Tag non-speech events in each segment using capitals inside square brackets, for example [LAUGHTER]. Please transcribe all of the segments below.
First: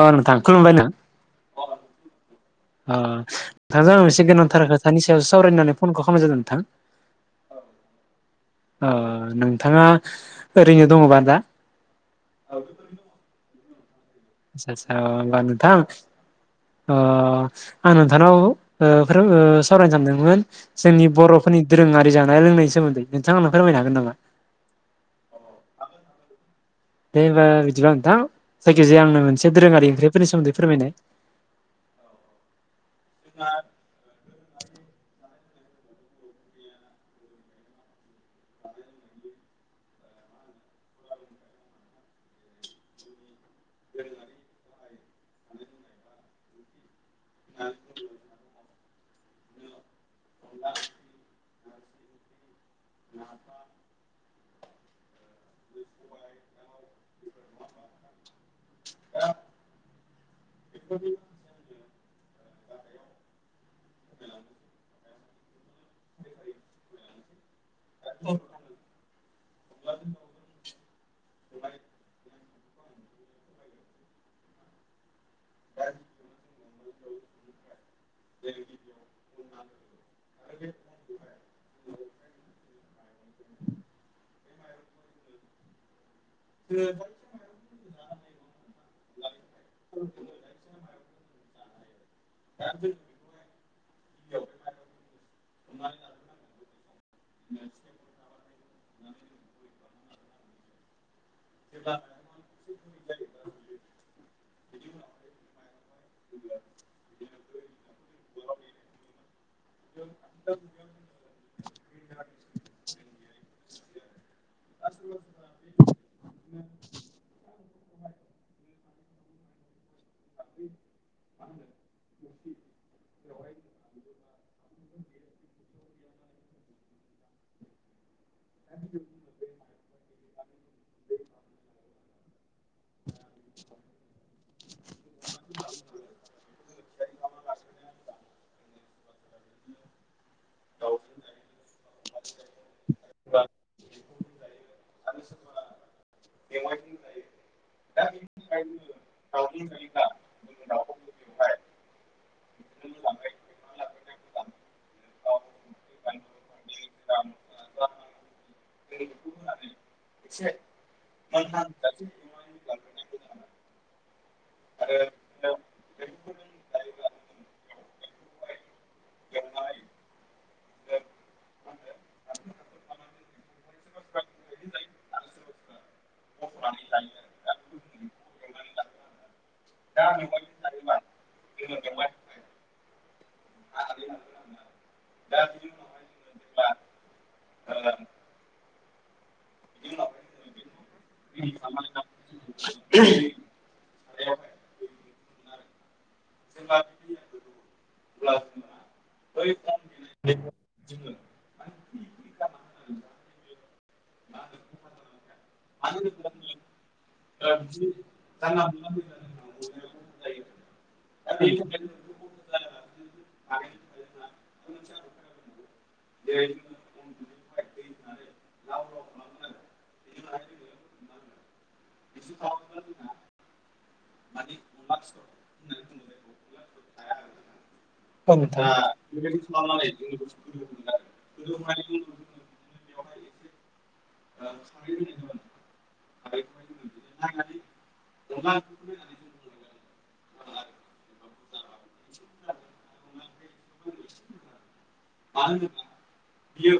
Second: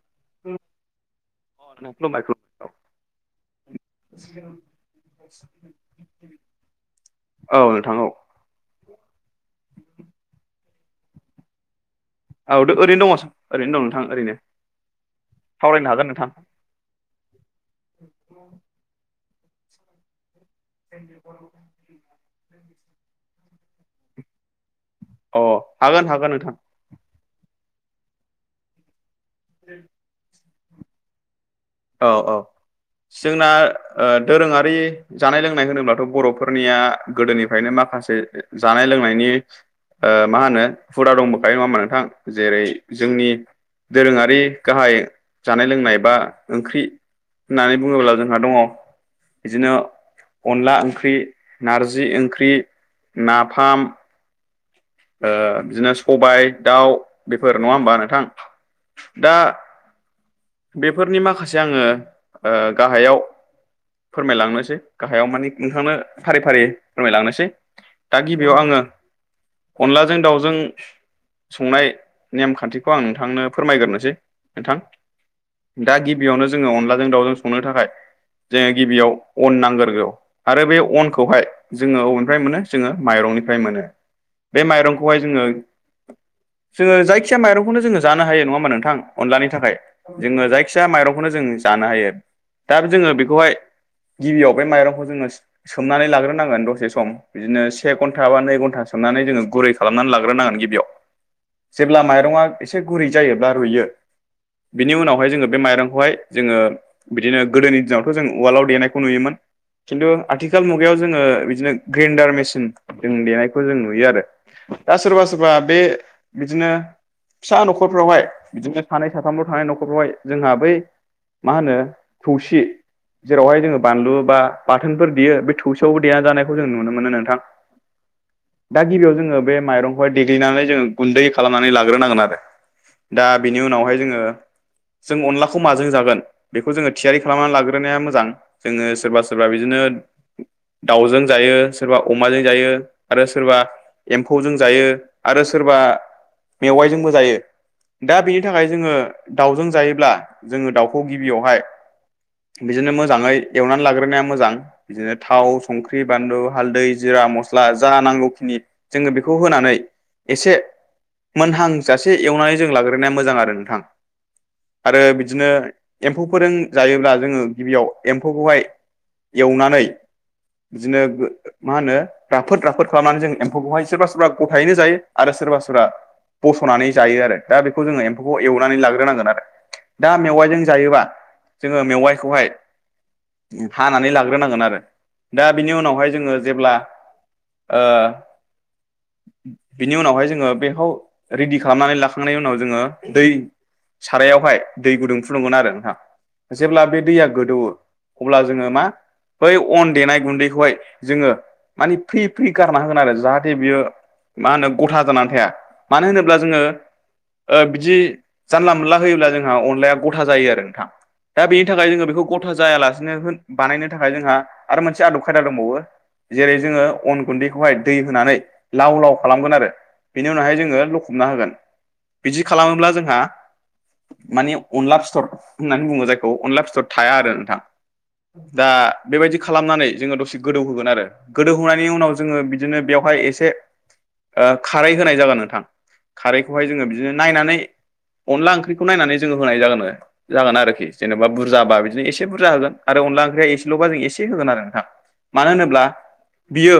अ नोंथां खुलुमबाय नों अ नोंथां खुलुमबाय खुलुमबाय अह नोंथांजों मोनसे गोनांथार खोथानि सायावसो सावरायनो‌ होननानै फनखौ खालामनाय जादों नोंथां। औ नोंथां औ। ओ नोंथाङा ओरैनो दङबा दा। औ दो ओरैनो दङस ओरैनो दं नोंथां ओरैनो। आसा सा होमबा नोंथां सावरायनो हागोन नोंथां ओ आं नोंथांनाव ओ फोर ओ सावरायनो सानदोंमोन जोंनि बरफोरनि दोरोङारि जानाय लोंनायनि सोमोन्दै नोंथांआ आंनो फोरमायनो हागोन नामा? अ हागोन हागोन नोंथां। दे होमबा बिदिबा नोंथां जायखिजाया आंनो मोनसे दोरोङारि ओंख्रिफोरनि सोमोन्दै फोरमायनो औ औ जोंना ओ दोरोङारि जानाय लोंनाय होनोबाथ' बरफोरनिया गोदोनिफायनो माखासे जानाय लोंनायनि ओ मा होनो हुदा दंबोखायो नङा होमबा नोंथां जेरै जोंनि दोरोङारि गाहाय जानाय लोंनाय बा ओंख्रि होननानै बुङोब्ला जोंहा दङ बिदिनो अनला ओंख्रि नारजि ओंख्रि नाफाम ओ बिदिनो सबाय दाउ बेफोर नङा होमबा नोंथां दा बेफोरनि माखासे आङो ओ गाहायाव फोरमायलांनोसै गाहायाव माने नोंथांनो फारि फारि फोरमायलांनोसै। दा गिबियाव आङो अनलाजों दाउजों संनाय नेमखान्थिखौ आं नोंथांनो फोरमायग्रोसै नोंथां। दा गिबियावनो जोङो अनलाजों दाउजों संनो थाखाय जोङो गिबियाव अन नांग्रोगौ। आरो बे अनखौहाय जोङो अबेनिफ्राय मोनो जोङो माइरंनिफ्राय मोनो। बे माइरंखौहाय जोङो जोङो जायखिजाया माइरंखौनो जोङो जानो हायो नङा होमबा नोंथां अनलानि थाखाय जोंनो जाय खिया माइरंखौनो जों जानो हायो दा जोङो बेखौहाय गिबियाव बे माइरंखौ जोङो सोमनानै लाग्रोनांगोन दसे सम। बिदिनो से घन्टा बा नै घन्टा सोमनानै जोङो गुरै खालामनानै लाग्रोनांगोन गिबियाव। जेब्ला माइरङा एसे गुरै जायोब्ला रुइयो बिनि उनावहाय जोङो बे माइरंखौहाय जोङो बिदिनो गोदोनि दिनावथ' जों उवालाव देनायखौ नुयोमोन खिन्थु आथिखाल मु मुगायाव जोङो बिदिनो ग्रेन्डार मेसिन जों देनायखौ जों नुयो आरो। दा सोरबा सोरबा बे बिदिनो फिसा नखरफ्रावहाय बिदिनो सानै सा थामल थानाय नखरफ्रावहाय जोंहा बै मा होनो थौसि जेरावहाय जोङो बानलु बा बाथोनफोर देयो बे थौसेयावबो देना जानायखौ जों नुनो मोनो नोंथां। [INAUDIBLE] दा गिबियाव जोङो बे माइरंखौहाय देग्लिनानै जोङो गुन्दै खालामनानै लाग्रोनांगोन आरो। दा बेनि उनावहाय जोङो जों अनलाखौ माजों जागोन बेखौ जोङो थियारि खालामनानै लाग्रोनाया मोजां जोङो सोरबा सोरबा बिदिनो दाउजों जायो सोरबा अमाजों जायो। आरो सोरबा एम्फौजों जायो आरो सोरबा मेवाइजोंबो जायो। दा बेनि थाखाय जोङो दाउजों जायोब्ला जोङो दाउखौ गिबियावहाय बिदिनो मोजांङै एवनानै लाग्रोनाया मोजां। बिदिनो थाव संख्रि बानलु हाल्दै जिरा मस्ला जा नांगौखिनि जोंङो बेखौ होनानै एसे मोनहांजासे एवनानै जों लाग्रोनाया मोजां आरो नोंथां? आरो बिदिनो एम्फौ फोरजों जायोब्ला जोंङो गिबियाव एम्फौखौहाय एवनानै बिदिनो मा होनो राफोद राफोद खालामनानै जों एम्फौखौहाय सोरबा सोरबा गथायैनो जायो। आरो सोरबा सोरबा बस'नानै जायो। आरो दा बेखौ जोंङो एम्फौखौ एवनानै लागोन होनांगोन आरो दा मेवाइजों जायोबा। जोंङो मेवाइखौहाय हानानै लाग्रोनांगोन आरो दा बिनि उनावहाय जोंङो जेब्ला ओ बिनि उनावहाय जोंङो बेखौ रेडि खालामनानै लाखांनायनि उनाव जोंङो दै सारायावहाय दै गुदुं फुदुंगमोन आरो नोंथां। जेब्ला बे दैया गोदौवो अब्ला जोंङो मा? बै अन देनाय गुन्दैखौहाय जोंङो माने फ्रि फ्रि गारना होगोन आरो जाहाथे बियो मा होनो ग'था जानानै थाया मानो होनोब्ला जोंङो बिदि जानला मोनला होयोब्ला जोंहा अनलाया गथा जायो। आरो नोंथां दा बेनि थाखाय जोंङो बेखौ ग'था जायालासिनो बानायनो थाखाय जोंहा आरो मोनसे आदब खायदा दंबावो। जेरै जोंङो अन गुन्दैखौहाय दै होनानै लाव लाव खालामगोन आरो। बिनि उनावहाय जोंङो लखबना होगोन बिदि खालामोब्ला जोंहा मानि अनला फिथर होननानै बुंङो जायखौ अनला फिथर थाया आरो नोंथां। औ दा नोंथाङा बेबायदि खालामनानै जोंनि जोंङो दसे बुस्थुफोरखौ गोदौ मोनगोन होगोन आरो गोदौहोनायनि जोङो उनाव जोंङो बि बिदिनो बेवहाय एसे खारै होनाय जागोन नोंथां खारैखौहाय जोंङो बिदिनो नायनानै अनला ओंख्रिखौ नायनानै जोंङो होनाय जागोन आरो। जागोन आरोखि जेनेबा बुरजाबा बिदिनो एसे बुरजा होगोन। आरो अनला ओंख्रिया एसेल'बा जों एसे होगोन आरो नोंथां। मानो होनोब्ला बियो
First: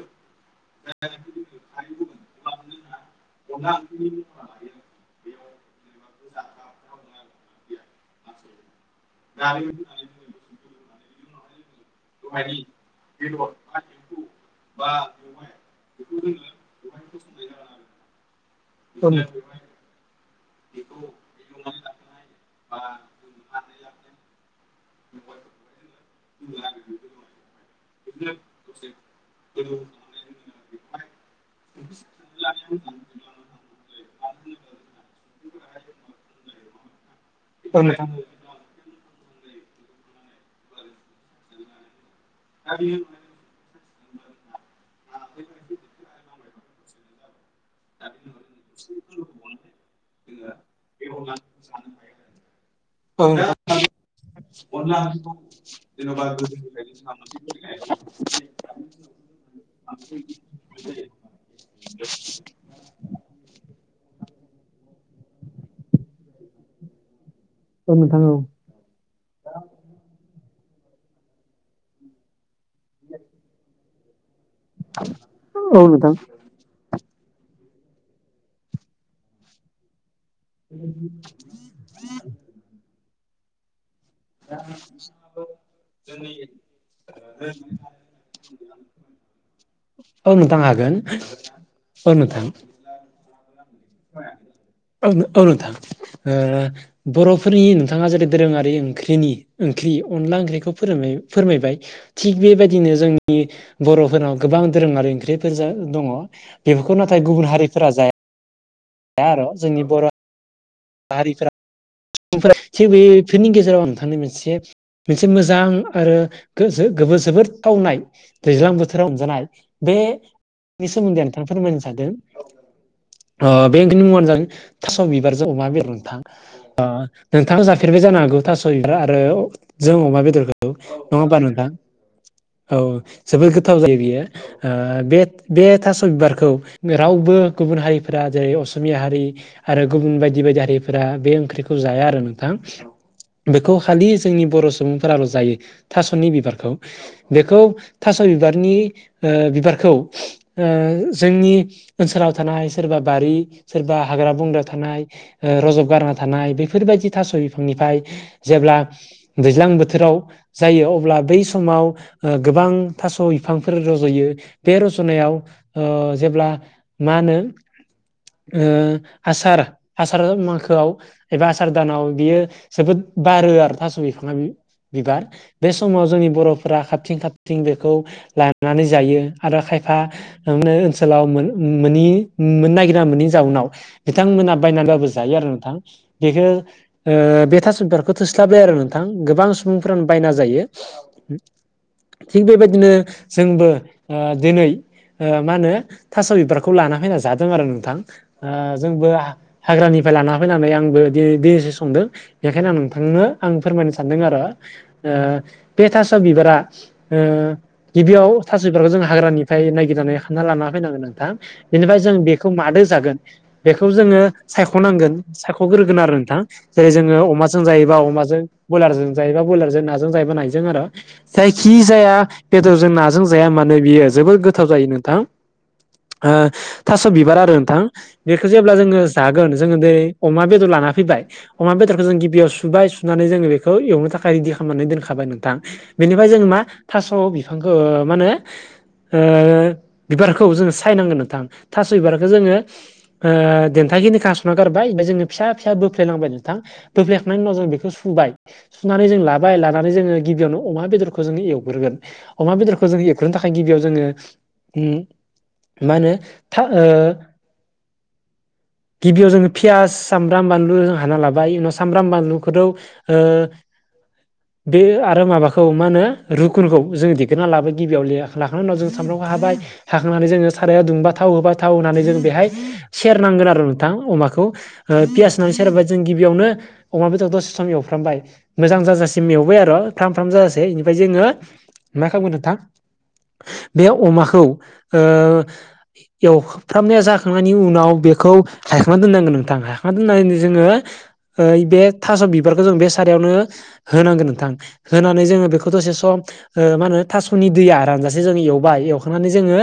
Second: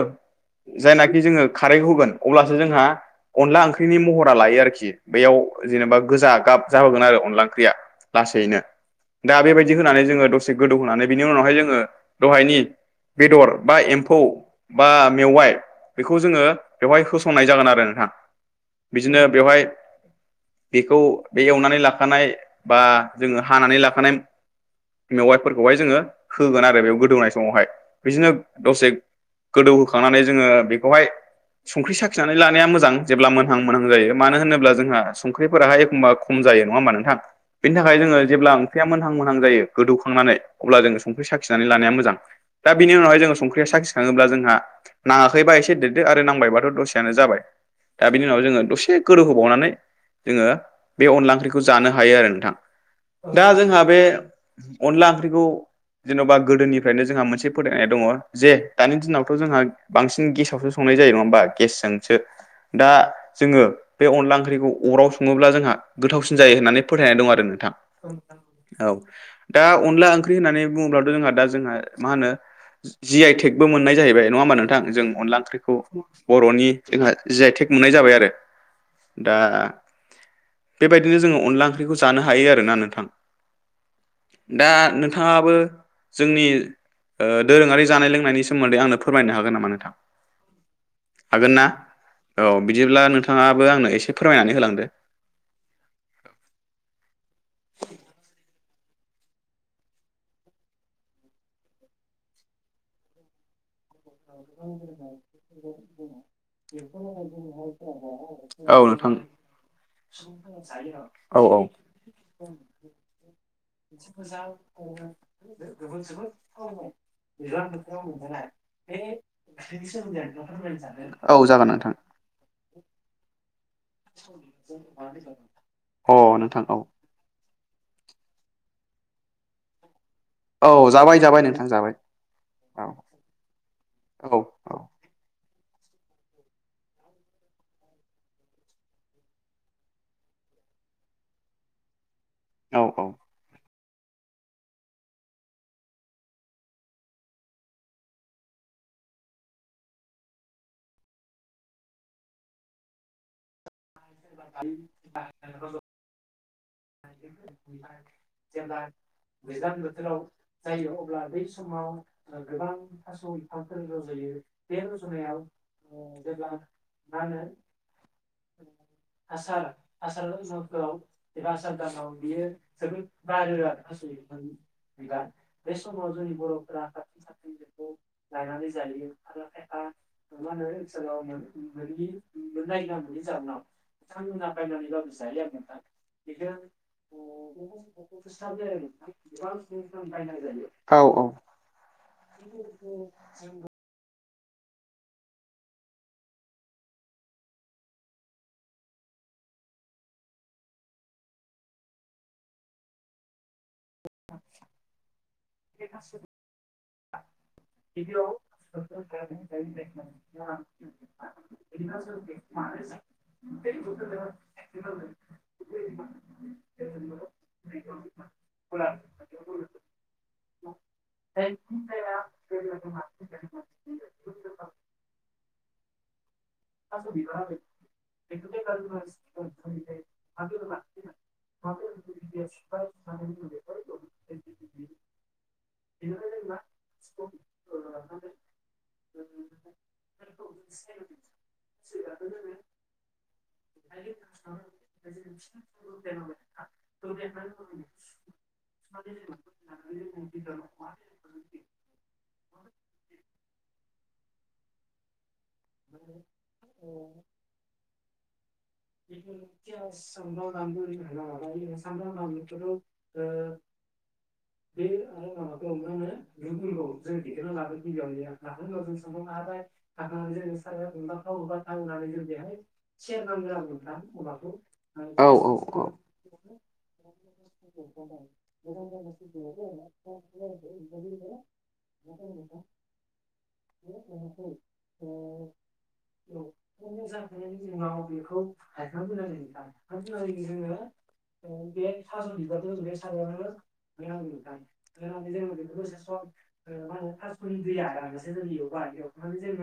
जायनाखि जोंङो। खारै होगोन अब्लासो जोंहा अनला ओंख्रिनि महरा लायो आरोखि बेयाव जेनेबा ग जोगोन अनला ओं लानो दा बे होन जोंङो दसे गोदौ होनोनानै बिनि उनावहाय जोंङो दहायनि बेदर बा एम्फौ बा मेवाइ बेखौ जोंङो बेवहाय होसंनाय जागोन आरो नोंथां। एसे बिदिनो बेवहाय। औ बेखौ बे एवनानै लाखानाय बा। जोंङो हानानै लाखानाय मेवाइफोरखौहाय जोंङो होगोन आरो बेयाव गोदौवनाय समावहाय बिदिनो दसे गोदौहोखांनानै जोंङो बेखौहाय संख्रि साखिनानै लानाया मोजां। जेब्ला मोनहां मोनहां जायो मानो होनोब्ला जोंहा संख्रिफोराहाय एखमबा खम जायो। नंङा होमबा नोंथां बेनि औ थाखाय नोंथां जोंङो जेब्ला संख्रिया मोनहां मोनहां जायो गोदौखांनानै अब्ला जों संख्रि साख्रि सिखिनानै लानाया मोजां दा। बिनि उनावाय जोंङो संख्रि साखि थांङोब्ला जोंहा नांङाखैबा एसे देरदो आरो नांबायबाथ' दसेानो जाबाय। दा बिनि उनाव जोंङो दसे गोदोव होबावनानै जोंङो बे अनला ओंख्रिखौ जानो हायो आरो नोंथां। औ दा जोंहा बे अनला ओंख्रिखौ जेन'बा गोदोनिफ्रायनो जोंहा मोनसे फोथायनाय दंङ जे दानि दिनावथ' जोंहा बांसिन गेसावसो संनाय जायो नंङा होमबा गेसजोंसो दा जोंङो बे अनला ओंख्रिखौ अराव संङोब्ला जोंहा गोथावसिन जायो होननानै फोथायनाय दं आरो नोंथां औ नोंथां औ। दा अनला ओंख्रि होननानै बुंङोब्लाथ' जोंहा दा जोंहा मा होनो जि आइटेकबो मोनो। नाय जाहैबाय नंङा होमबा नोंथां जों अनला ओंख्रिखौ औ नोंथां औ नोंथां बर'नि जोंहा जायटेक मोननाय जाबाय। आरो दा बेबायदिनो जोंङो अनला ओंख्रिखौ जानो हायो आरोना नोंथां। दा नोंथाङाबो जोंनि दोरोङारि जानाय लोंनायनि सोमोन्दै आंनो फोरमायनो हागोन नामा नोंथां? औ नोंथां हागोन हागोन ना? औ नों औ बिदिब्ला नोंथाङाबो आंनो एसे फोरमायनानै होलां औ औ नोंथां ओ बर'फोरनि नोंथाङा जेरै दोरोङारि ओंख्रिनि ओंख्रि अनला ओंख्रिखौ फोर फोरमायबाय थिग बेबायदिनो जोंनि बर'फोरनाव गोबां दोरोङारि ओंख्रिफोरजो दङ बेफोरखौ नाथाय गुबुन हारिफोरा जाया औ नों दा आरो' जोंनि बर' औ औ आमफ्राय बेफोरनि गेजेर जेराव नोंथांनि मोनसे मोनसे मोजां आरो गो जोबोद थावनाय दैैज्लां बोथोराव मोनजानाय बेनि सोमोन्दै औ नोंथांनो जागोन फोरमायनो नोंथां सानदों ओ बे ओंनि मुङानो जादों थास' बिबारजों अमा बेदर अ नोंथां औ नोंथाङा जाफेरबाय जानो हागौ थास' बिबार आरो जों अमा बेदरखौ औ जाबाय नङा होमबा जाबाय नोंथां! जाबाय औ जोबोद गोथाव जायो बेयो औ ओ औ बे बे थास बिबारखौ रावबो गुबुन हारिफोरा जेरै असमिया हारि आरो गुबुन बायदि बायदि हारिफोरा बे ओंख्रिखौ जाया आरो नोंथां औ औ बेखौ खालि जोंनि बर' सुबुंफोराल' जायो थास'नि बिबारखौ बेखौ थास' बिबारनि ओ बिबारखौ ओ जोंनि ओनसोलाव थानाय सोरबा बारि सोरबा हाग्रा बंग्रा थानाय ओ रजब गारना थानाय बे बेफोरबायदि थास' बिफांनिफ्राय जेब्ला दैज्लां बोथोराव जायो अब्ला बै समाव गोबां थास' बिफांफोर रज'यो बे रज'नायाव जेब्ला मा होनो ओ आसार आसार मांखोआव एबा आसार दानाव बियो जोबोद बारो आरो थास' बिखाङा बि बिबार बे समाव जोंनि बर'फोरा खाबथिं खाबथिं बेखौ लानानै जायो आरो खायफान ओनसोलाव मोननि मोननो नागिरा मोननि जाउनाव बिथांमोनहा बायनानैबाबो जायो आरो नोंथां बेखौ ओ बे थास'बिबारखौ थोस्लाब लाया आरो नोंथां। गोबां सुबुंफोरानो बायना जायो औ औ थिग बेबायदिनो जोंबो ओ दिनै ओ माहोनो थास' बिबारखौ लाना फैना जादों आरो नोंथां जोंबो हाग्रानिफ्राय लाना फैनानै आंबो दिनिसो संदों बेखायनो आं नोंथांनो आं फोरमायनो सानदों आरो ओ बे थास' बिबारा ओ गिबियाव थासैफोरखौ जों हाग्रानिफ्राय नायगिरनानै खानना लाना फैनांगोन नोंथां। बेनिफ्राय जों बेखौ मादो जागोन बेखौ जोङो सायख'नांगोन सायख'ग्रो नोंथां जेरै जों अमाजों जायोबा अमाजों बयलारजों जायोबा बयलारजों नाजों जायोबा नायजों आरो जायखि जाया बेदरजों नाजों जाया मानो बियो जोबोद गोथाव जायो नोंथां ओ थास' बिबार आरो नोंथां बेखौ जेब्ला जोङो जागोन जोङो दै अमा बेदर ला फैबाय अमा बेदरखौ जों गिबियाव सुबाय सुनानै जोङो बेखौ एवनो थाखाय रेडि खालामनानै दोनखाबाय नोंथां बेनिफ्राय जों मा थास' बिफांखौ मा होनो ओ बिबारखौ जोङो सायनांगोन थां थास'बिबार जोङो ओ देन्था खिनाखो हासय'ना गारबाय ओमफाय जोङो फिसा बोफ्लेयलांबाय नोंथां बोफ्लेखांनायनि उनाव जों बेखौ सुबाय सुनानै जों लाबाय। लानानै जोङो गिबियावनो अमा बेदर जोङो एवग्रोगोन। अमा बेदरखौ जों एवग्रोनो थाखाय गिबियाव जोङो मा होनो, ओ गिबियाव जोङो पियास बानलु जों हाना लाबाय उनाव सामब्राम बानलु खौथ' ओ बे आरो माबाखौ मा होनो रुखुनखौ जों दिगोरना लाबाय गिबियाव लेया लाखांनायनि उनाव जों सामबामखौ हाबाय हाखांनानै जोङो साराया दुंबा थाव होबाय थाव होनानै जों बेहाय सेरनांगोन आरो। थां अमाखौ ओ औ पियास होननानै सेरोबा जों गिबियावनो अमा बेदर दसे सम एवफ्रामबाय। मोजां जाजासिम एवबाय आरो फ्राम फ्राम जाजासै बेनिफ्राय जोङो मा खालामगोन नोंथां बे अमाखौ ओ एवफ्रामनाया जाखांनायनि उनाव बेखौ हायखांना दोननांगोन नोंथां हायख हायखांना दोननानै जोङो ओ बे थास' बिबारखौ जों बे सारायावनो होनांगोन नोंथां। होनानै जोङो बेखौ दसे सम ओ मा होनो थास'नि दैया रानजासे जों एवबाय एवखांनानै जोङो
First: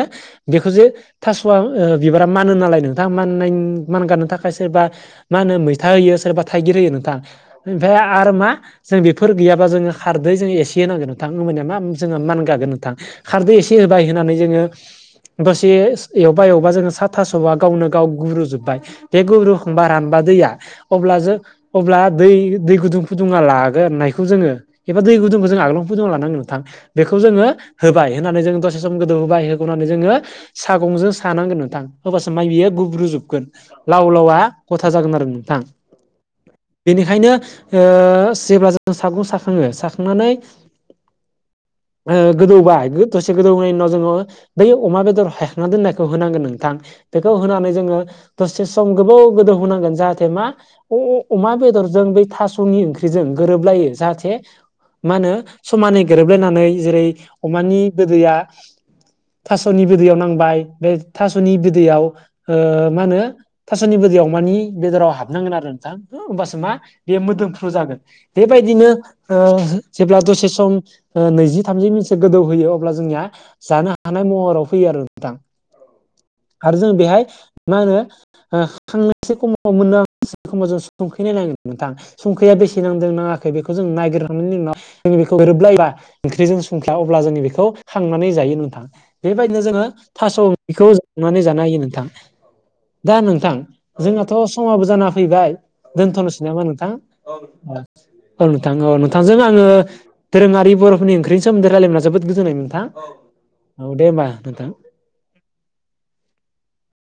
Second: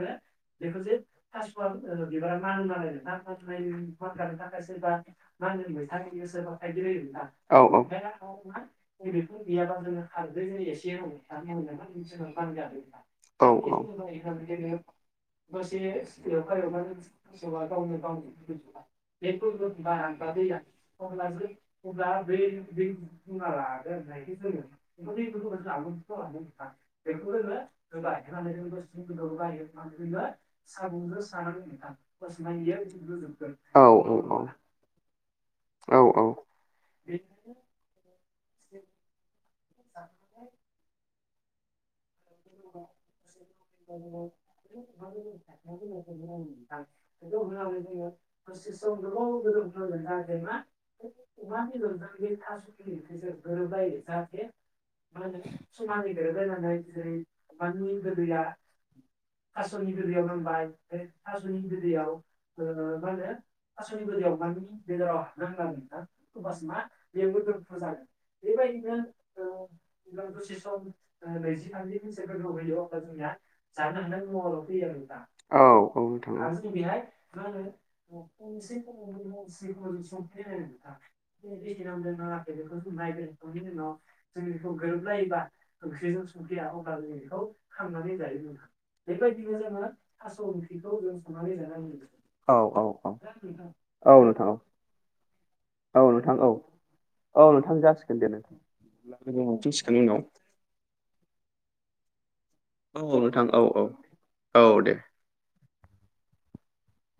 बेखौ जे थास'वा ओ बिबारा मानो नालाय नोंथाङा माननायनि मानगानो थाखाय सोरबा होनो मैथा होयो सोरबा थाइगिर होयो नोंथां ओमफ्राय आरो मा जों बेफोर गैयाबा जोङो खारदै जों एसे होनांगोन नोंथां होनबानिया मा जोङो मान गागोन नोंथां औ खारदै एसे होबाय होनानै जोङो दसे एवबा एवबा जोङो सा थास'आ गावनो गाव गुब्रुजोबबाय बे गुब्रुखांबा रान दैया अब्ला जों अब्ला दै दै गुदुं फुदुंना लादों आरोना बेखौ जोङो एबा दै गुदुंखो जों आगोलावनो फुदुं लानांगोन नोंथां बेखौ जोङो होबाय होनानै जों दसे सम गोदौ होबाय होखांनै जोङो सागंजों सानांगोन नोंथां हबासो माइ बेयो गुब्रुजोबगोन। लाव लावा खथा जागोन आरो नोंथां औ बेनिखायनो ओ जेब्ला जों सागं साखाङो साखांनानै ओ गोदौबाय दसे गोदौनायनि उनाव जोङो बै अमा बेदर हायखांना दोननायखौ होनांगोन नोंथां। बेखौ होनानै जोङो दसे सम गोबाव गोदौ होना जाहाथे मा अ अ अमा बेदरजों बै थास'नि ओंख्रिजों गोरोबलायो जाहाथे मा होनो समानै गोरोबलायनानै जेरै अमानि गोदैया थास'नि बिदैयाव नांबाय बे थास'नि बिदैयाव ओ मा होनो थास'नि बिदैयाव अमानि बेदराव हाबनांगोन आरो नोंथां हो होमबासो मा बे मोदोमफ्रु जागोन बेबायदिनो ओ जेब्ला दसे सम ओ नैजि थामजि मिनिटसो [UNINTELLIGIBLE] जोंना जानो हानाय महराव फैयो आरो नोंथां औ आरो जों औ बेहाय होनो मा ओ होनो [UNINTELLIGIBLE] [UNINTELLIGIBLE] संख्रि नायनांगोन नोंथां संख्रैया बेसे नांदों नाङाखै खै बेखौ जों नागिरखांनायनि उनाव जों बेखौ गोरोबलायबा ओंख्रिजों संफिन दा अब्ला जोङो बेखौ खांनानै जायो नोंथां। बेबायदिनो जोङो थास' बेखौ संनानै जानो हायो नोंथां। औ औ औ दा नोंथां जोंहाथ' नोंथां औ समाबो जाना फैबाय औ नोंथां दोनथ'नोसै औ नामा नोंथां औ नोंथां जासिगोन दे नों औ नोंथां औ नोंथांजों आङो गोबावसो सिगांनि उनाव दोरोङारि बर'फोरनि ओंख्रि सोमोन्दै रायलायना मोनना जोबोद गोजोनदों नोंथां औ दे होनबा नोंथां। औ दे